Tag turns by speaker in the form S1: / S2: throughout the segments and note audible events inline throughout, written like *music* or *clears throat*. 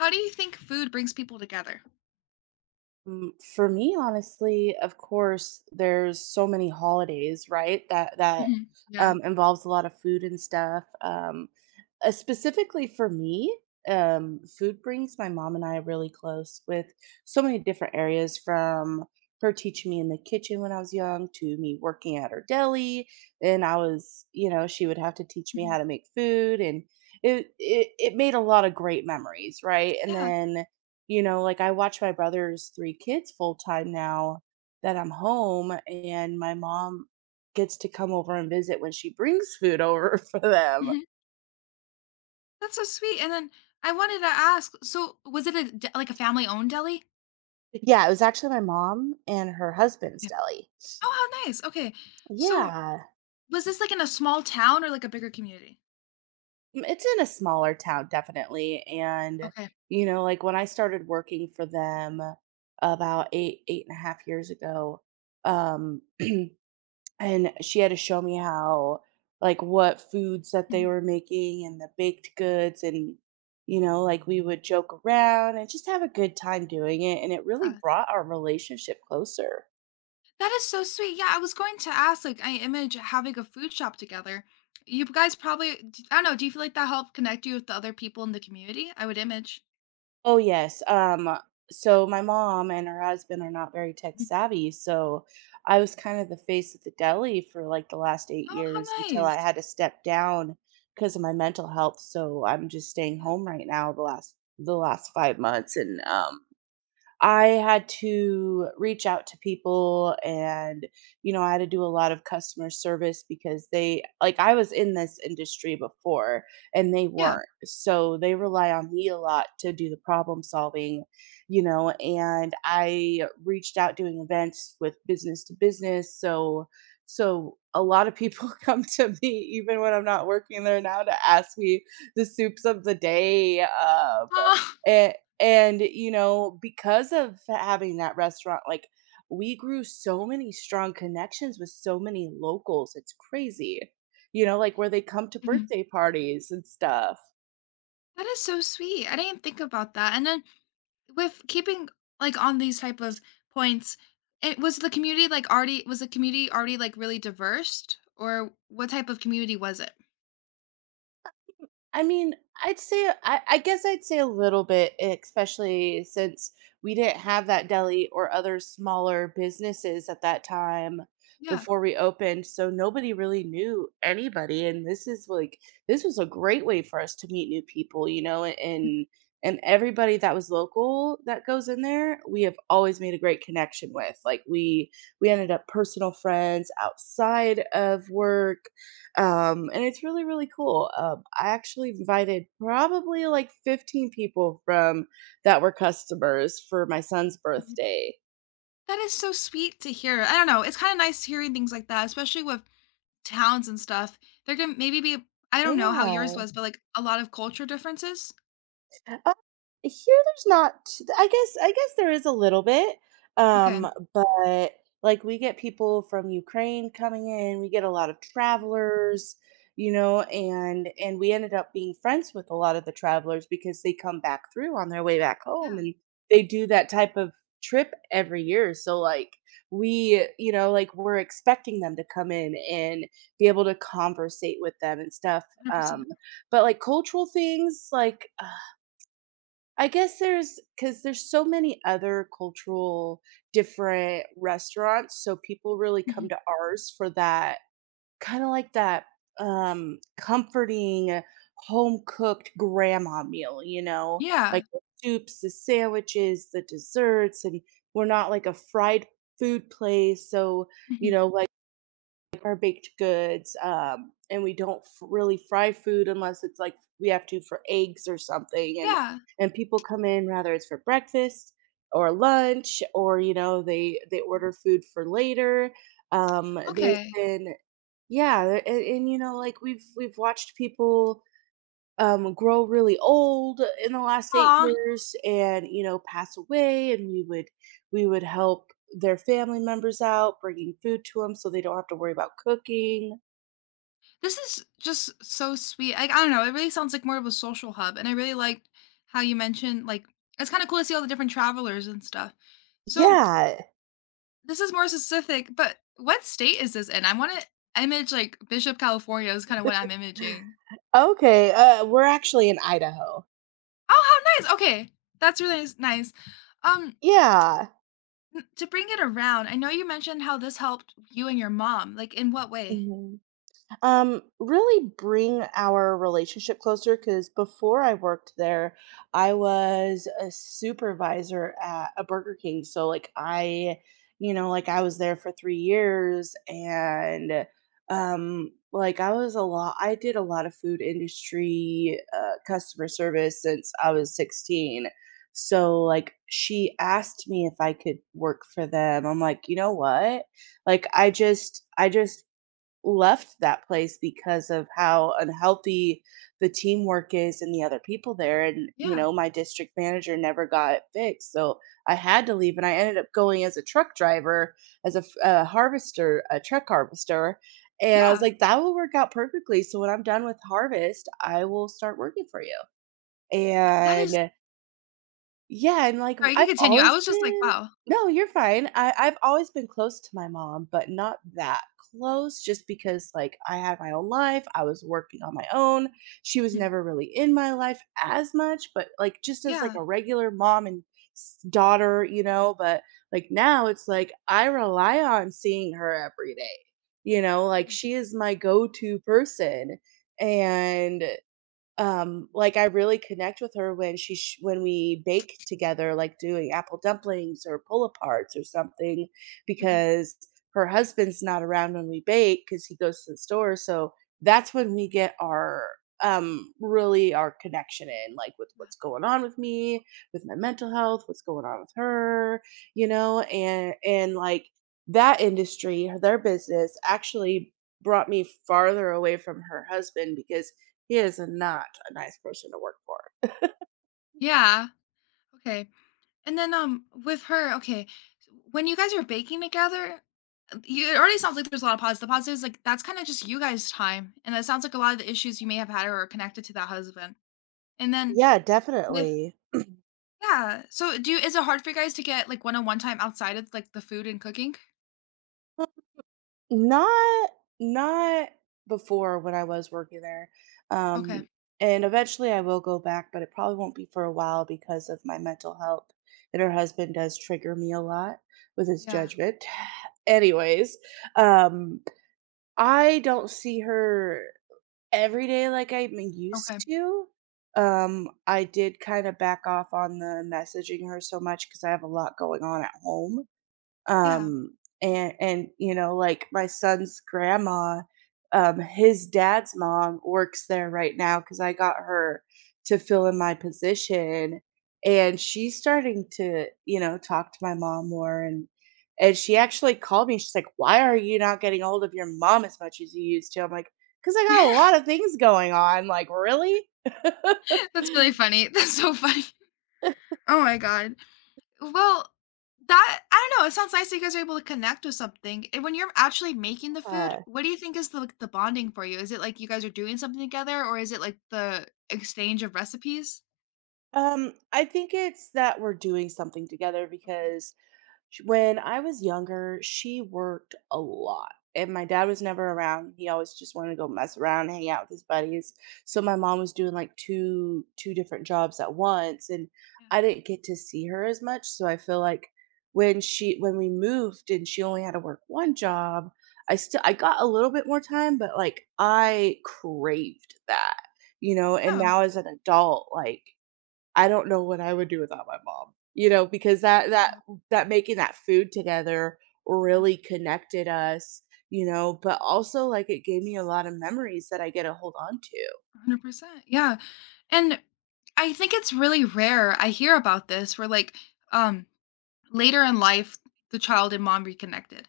S1: How do you think food brings people together?
S2: For me, honestly, of course, there's so many holidays, right? That
S1: Mhm. Yeah.
S2: involves a lot of food and stuff. Specifically for me, food brings my mom and I really close, with so many different areas, from her teaching me in the kitchen when I was young to me working at her deli. And I was, you know, she would have to teach me
S1: Mhm.
S2: how to make food, and it made a lot of great memories, right? And
S1: Yeah.
S2: then like, I watch my brother's 3 kids full-time now that I'm home, and my mom gets to come over and visit when she brings food over *laughs* for them.
S1: Mhm. That's so sweet, and then I wanted to ask, so was it a d like a family-owned deli?
S2: Yeah, it was actually my mom and her husband's
S1: Yeah.
S2: deli.
S1: Oh, how nice, okay. So,
S2: Yeah.
S1: was this, like, in a small town or, like, a bigger community?
S2: It's in a smaller town, definitely, and,
S1: Okay.
S2: you know, like, when I started working for them about 8.5 years ago, um *clears throat* and she had to show me how, like, what foods that they
S1: Mhm.
S2: were making and the baked goods. And, you know, like, we would joke around and just have a good time doing it, and it really
S1: Yeah.
S2: brought our relationship closer.
S1: That is so sweet, yeah, I was going to ask, like, I image having a food shop together. You guys probably d I don't know, do you feel like that helped connect you with the other people in the community? I would image.
S2: Oh, yes, so my mom and her husband are not very tech
S1: Mhm.
S2: savvy, so I was kind of the face of the deli for, like, the last 8
S1: Oh,
S2: years
S1: how
S2: until I
S1: nice.
S2: had to step down because of my mental health. So I'm just staying
S1: Yeah.
S2: home right now, the last 5 months, and, I had to reach out to people, and, you know, I had to do a lot of customer service because I was in this industry before and they
S1: Yeah. Yeah.
S2: weren't. So they rely on me a lot to do the problem solving, you know, and I reached out doing events with business to business. So, a lot of people *laughs* come to me even when I'm not working there now to ask me the soups of the day. Um, and, you know, because of having that restaurant, like, we grew so many strong connections with so many locals. It's crazy. You know, like, where they come to
S1: *laughs*
S2: birthday parties and stuff.
S1: That is so sweet. I didn't think about that. And then with keeping like on these type of points, it was the community already like really diverse, or what type of community was it?
S2: I mean, I'd say I guess I'd say a little bit, especially since we didn't have that deli or other smaller businesses at that time
S1: Yeah.
S2: before we opened. So nobody really knew anybody. And this is like this was a great way for us to meet new people, you know, and everybody that was local that goes in there, we have always made a great connection with. Like, we ended up personal friends outside of work, and it's really, really cool. I actually invited probably like 15 people from that were customers for my son's
S1: Mhm.
S2: birthday.
S1: That is so sweet to hear. I don't know. It's kind of nice hearing things like that, especially with towns and stuff. There can maybe be I don't know how yours
S2: Yeah.
S1: was, but like a lot of culture differences.
S2: Uh, here there's not t I guess there is a little bit, um,
S1: Okay.
S2: but, like, we get people from Ukraine coming in, we get a lot of travelers, you know, and we ended up being friends with a lot of the travelers because they come back through on their way back
S1: Yeah.
S2: home, and they do that type of trip every year. So, like, we're expecting them to come in and be able to conversate with them and stuff,
S1: 100%.
S2: um,
S1: percent
S2: but, like, cultural things, like, I guess cause there's so many other cultural different restaurants, so people really come
S1: Mhm.
S2: to ours for that kinda like that comforting, home-cooked grandma meal, you know?
S1: Yeah.
S2: Like, the soups, the sandwiches, the desserts. And we're not like a fried food place. So, you
S1: Mhm.
S2: know, like, our baked goods, and we don't f really fry food unless it's, like, we have to for eggs or something. and
S1: Yeah.
S2: and people come in, whether it's for breakfast or lunch or, you know, they order food for later. There's
S1: Okay.
S2: been Yeah, and, you know, like, we've watched people grow really old in the last 8
S1: Aw,
S2: years and, you know, pass away, and we would help their family members out, bringing food to them so they don't have to worry about cooking.
S1: this is just so sweet. Like, I don't know, it really sounds like more of a social hub, and I really liked how you mentioned, like, it's kind of cool to see all the different travelers and stuff. So
S2: Yeah.
S1: this is more specific, but what state is this in? I want to image like Bishop, California, is kind of what I'm imaging.
S2: Okay, we're actually in Idaho.
S1: Oh, how nice. Okay, that's really nice. Um,
S2: Yeah.
S1: to bring it around, I know you mentioned how this helped you and your mom. Like, in what way?
S2: Mhm. Really bring our relationship closer, because before I worked there, I was a supervisor at a Burger King, so, like, I you know like I was there for 3 years, and like, I did a lot of food industry customer service since I was 16. So, like, she asked me if I could work for them. I'm like, you know what, like, I just left that place because of how unhealthy the teamwork is and the other people there. And, you
S1: Yeah,
S2: know, my district manager never got it fixed. So I had to leave, and I ended up going as a truck driver, as a a truck harvester. And I was
S1: yeah.
S2: like, that will work out perfectly. So when I'm done with harvest, I will start working for you.
S1: That is.
S2: And yeah, and, like,
S1: Sorry, you can
S2: I've
S1: continue. I
S2: always
S1: was just like,
S2: been.
S1: wow.
S2: No, you're fine. I've always been close to my mom, but not that close, just because, like, I had my own life, I was working on my own. She was
S1: Mhm.
S2: never really in my life as much, but, like, just as, like,
S1: Yeah.
S2: a regular mom and s daughter, you know. But, like, now it's, like, I rely on seeing her every day, you know. Like,
S1: Mhm.
S2: she is my go-to person, and like, I really connect with her when when we bake together, like doing apple dumplings or pull aparts or something,
S1: Mhm.
S2: because her husband's not around when we bake because he goes to the store. So that's when we get our connection in, like, with what's going on with me, with my mental health, what's going on with her, you know, and, like, that industry, their business, actually brought me farther away from her husband, because he is not a nice person to work for.
S1: Yeah. Okay. And then with her, okay, when you guys are baking together, it already sounds like there's a lot of positives. The positives, like, that's kind of just you guys' time. And that sounds like a lot of the issues you may have had are connected to that husband. And then
S2: Yeah,
S1: with
S2: definitely.
S1: yeah. So do you is it hard for you guys to get like one on one time outside of like the food and cooking?
S2: Not Not before when I was working there.
S1: Okay.
S2: Um, and eventually I will go back, but it probably won't be for a while because of my mental health. And her husband does trigger me a lot with his
S1: Yeah.
S2: judgment. *sighs* Anyways, um, I don't see her every day like I'm
S1: Okay.
S2: used to. I did kind of back off on the messaging her so much because I have a lot going on at home,
S1: Yeah.
S2: um and, you know, like, my son's grandma, his dad's mom, works there right now, cuz I got her to fill in my position. And she's starting to, talk to my mom more, and she actually called me. She's like, why are you not getting hold of your mom as much as you used to? I'm like, cuz I got a lot
S1: *laughs*
S2: of things going on, like, really. *laughs*
S1: That's really funny. *laughs* That's so funny. Oh my god. Well, that I don't know, it sounds nice that you guys are able to connect with something, and when you're actually making the food,
S2: Yeah.
S1: what do you think is the, like, the bonding for you? Is it like you guys are doing something together, or is it like the exchange of recipes?
S2: I think it's that we're doing something together
S1: Okay,
S2: because, when I was younger, she worked a lot. And my dad
S1: yeah,
S2: was never around. He always just wanted to go mess around, hang out with his buddies. So my mom was doing like two different jobs at once, and
S1: yeah.
S2: I didn't get to see her as much. So I feel like, when we moved and she only had to work one job, I got a little bit more time, but, like, I craved that. You know, and
S1: Yeah,
S2: now as an adult, like, I don't know what I would do without my mom, you know, because that that
S1: wow.
S2: that making that food together
S1: Mhm,
S2: really connected us, you know, but also, like, it gave me a lot of memories that I get to hold on to.
S1: 100%, yeah, and I think it's really rare, I hear about this where, like, um, later in life, the child and mom reconnected.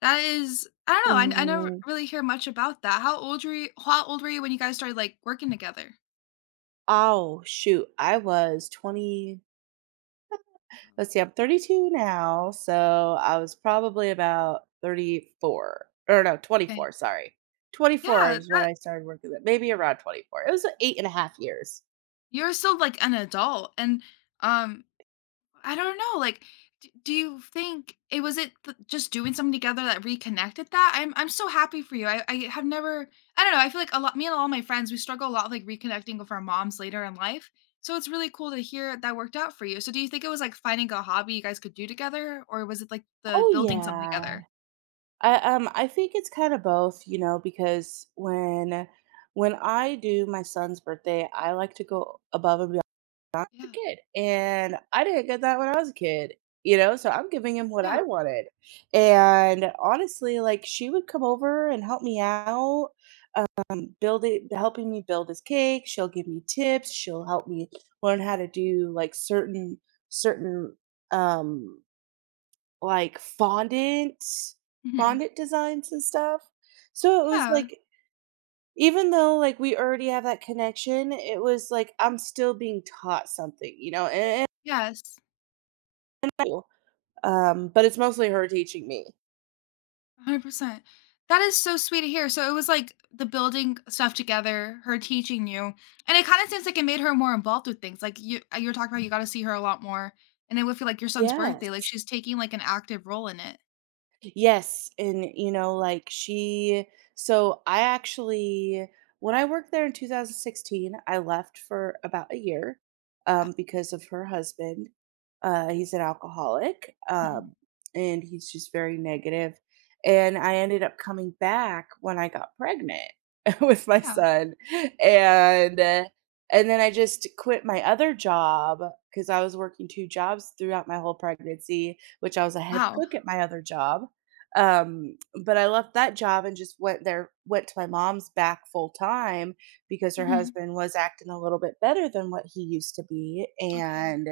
S1: That is I don't know, I never
S2: Mm.
S1: really hear much about that. How old were you when you guys started, like, working together?
S2: Oh, shoot, I was 20,
S1: Oh,
S2: let's see, I'm 32 now, so I was probably about 34, or no,
S1: okay.
S2: 24, sorry. 24
S1: Yeah,
S2: is when
S1: that
S2: I started working there, maybe around 24. It was
S1: okay.
S2: 8.5 years.
S1: You're still, like, an adult, and, um I don't know, like, d do you think it was it th just doing something together that reconnected that? I'm so happy for you. I have never. I don't know, I feel like a lot, me and all my friends, we struggle a lot with, like, reconnecting with our moms later in life, so it's really cool to hear that worked out for you. So do you think it was, like, finding a hobby you guys could do together, or was it, like, the
S2: Oh,
S1: building something
S2: yeah.
S1: together?
S2: I think it's kind of both, you know, because when I do my son's birthday, I like to go above and beyond. I was a
S1: Yeah.
S2: kid, and I didn't get that when I was a kid, you know, so I'm giving him what
S1: Yeah.
S2: I wanted. And honestly, like, she would come over and help me out, build it helping me build his cake. She'll give me
S1: Yeah.
S2: tips, she'll help me learn how to do, like, certain, um, like,
S1: Mhm.
S2: fondant designs and stuff. So it was
S1: Yeah.
S2: like, even though, like, we already have that connection, it was like I'm still being taught something, you know. And
S1: Yes.
S2: cool. But it's mostly her teaching me.
S1: 100%. That is so sweet to hear. So it was like the building stuff together, her teaching you. And it kind of seems like it made her more involved with things. Like you were talking about you got to see her a lot more. And it would feel like your son's birthday. Like
S2: Yes.
S1: she's taking like an active role in it.
S2: Yes, and, you know, like she so I actually, when I worked there in 2016, I left for about a year,
S1: Yeah.
S2: because of her husband. He's an alcoholic,
S1: Mhm.
S2: and he's just very negative. And I ended up coming back when I got pregnant *laughs* with my
S1: Yeah.
S2: son. And uh, and then I just quit my other job because I was working two jobs throughout my whole pregnancy, which I was a head
S1: Wow.
S2: cook at my other job. um, but I left that job and just went there, went to my mom's back full time, because her
S1: Hmm.
S2: husband was acting a little bit better than what he used to be.
S1: Okay.
S2: And,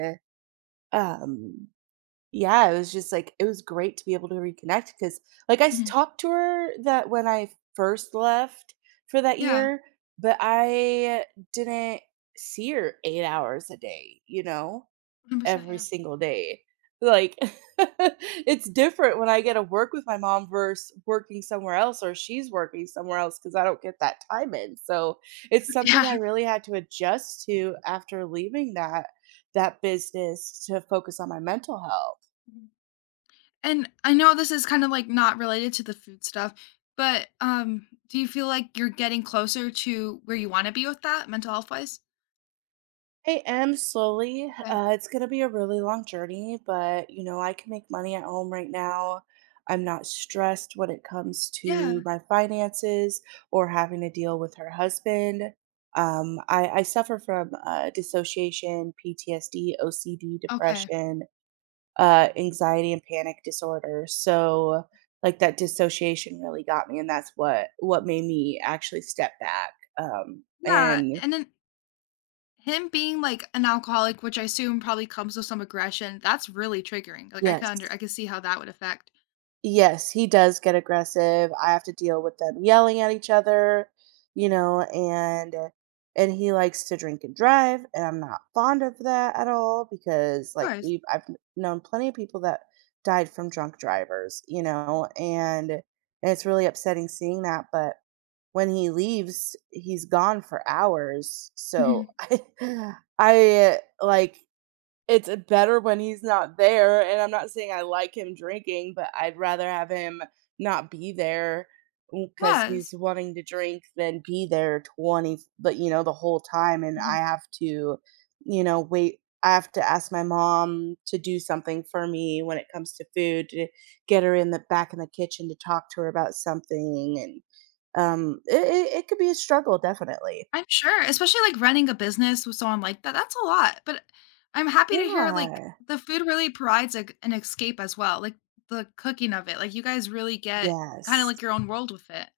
S2: um yeah, it was great to be able to reconnect, cuz, like, I
S1: Hmm.
S2: talked to her that when I first left for that
S1: Yeah.
S2: year, but I didn't see her 8 hours a day, you know?
S1: 100%.
S2: Every
S1: Yeah.
S2: single day. Like, *laughs* it's different when I get to work with my mom versus working somewhere else, or she's working somewhere else, because I don't get that time in. So it's
S1: *laughs*
S2: something
S1: Yeah.
S2: I really had to adjust to after leaving that business to focus on my mental health.
S1: Mhm. And I know this is kind of like not related to the food stuff, but do you feel like you're getting closer to where you want to be with that mental health wise?
S2: I am slowly.
S1: Okay.
S2: It's going to be a really long journey, but, you know, I can make money at home right now. I'm not stressed when it comes to
S1: Yeah.
S2: my finances or having to deal with her husband. I suffer from dissociation, PTSD, OCD,
S1: Okay.
S2: depression, anxiety, and panic disorder. So, like, that dissociation really got me, and that's what made me actually step back.
S1: Yeah,
S2: And
S1: and then him being, like, an alcoholic, which I assume probably comes with some aggression, that's really triggering, like, I
S2: Yes.
S1: can see how that would affect
S2: Yes, he does get aggressive. I have to deal with them yelling at each other, you know, and he likes to drink and drive, and I'm not fond
S1: Yeah.
S2: of that at all, because,
S1: Of
S2: like,
S1: course.
S2: we've I've kn- known plenty of people that died from drunk drivers, you
S1: Um,
S2: know.
S1: Yeah.
S2: And it's really upsetting seeing that, but when he leaves, he's gone for hours. So
S1: Mhm.
S2: *laughs* I like it's, better when he's not there, and I'm not saying I like him drinking, but I'd rather have him not be there because
S1: Yes.
S2: he's wanting to drink than be there 20, but, you know, the whole time. And I
S1: Mhm.
S2: have to, you know, wait, I have to ask my mom to do something for me when it comes to food, to get her in the back, in the kitchen, to talk to her about something. And, it could be a struggle, definitely.
S1: I'm sure, especially, like, running a business with someone like that, that's a lot, but I'm happy to hear, like,
S2: Yeah.
S1: the food really provides, like, an escape as well, like, the cooking of it, like, you guys really get kinda
S2: Yes.
S1: like your own world with it.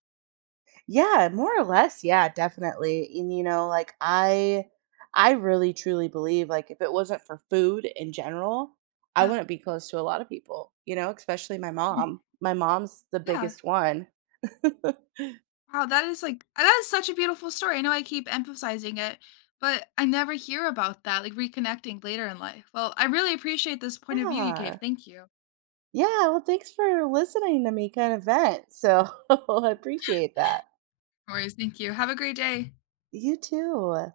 S2: Yeah, more or less. Yeah, definitely. And, you know, like, I really truly believe, like, if it wasn't for food in general, I
S1: Yeah.
S2: wouldn't be close to a lot of people, you know, especially my
S1: Mhm.
S2: mom. My mom's the
S1: Yeah.
S2: biggest one. *laughs*
S1: Wow, that is such a beautiful story. I know I keep emphasizing it, but I never hear about that, like reconnecting later in life. Well, I really appreciate this point of view you gave.
S2: Yeah.
S1: Thank you.
S2: Yeah, well, thanks for listening to me kind of vent. So, *laughs* I appreciate that.
S1: No worries. Thank you. Have a great day.
S2: You too.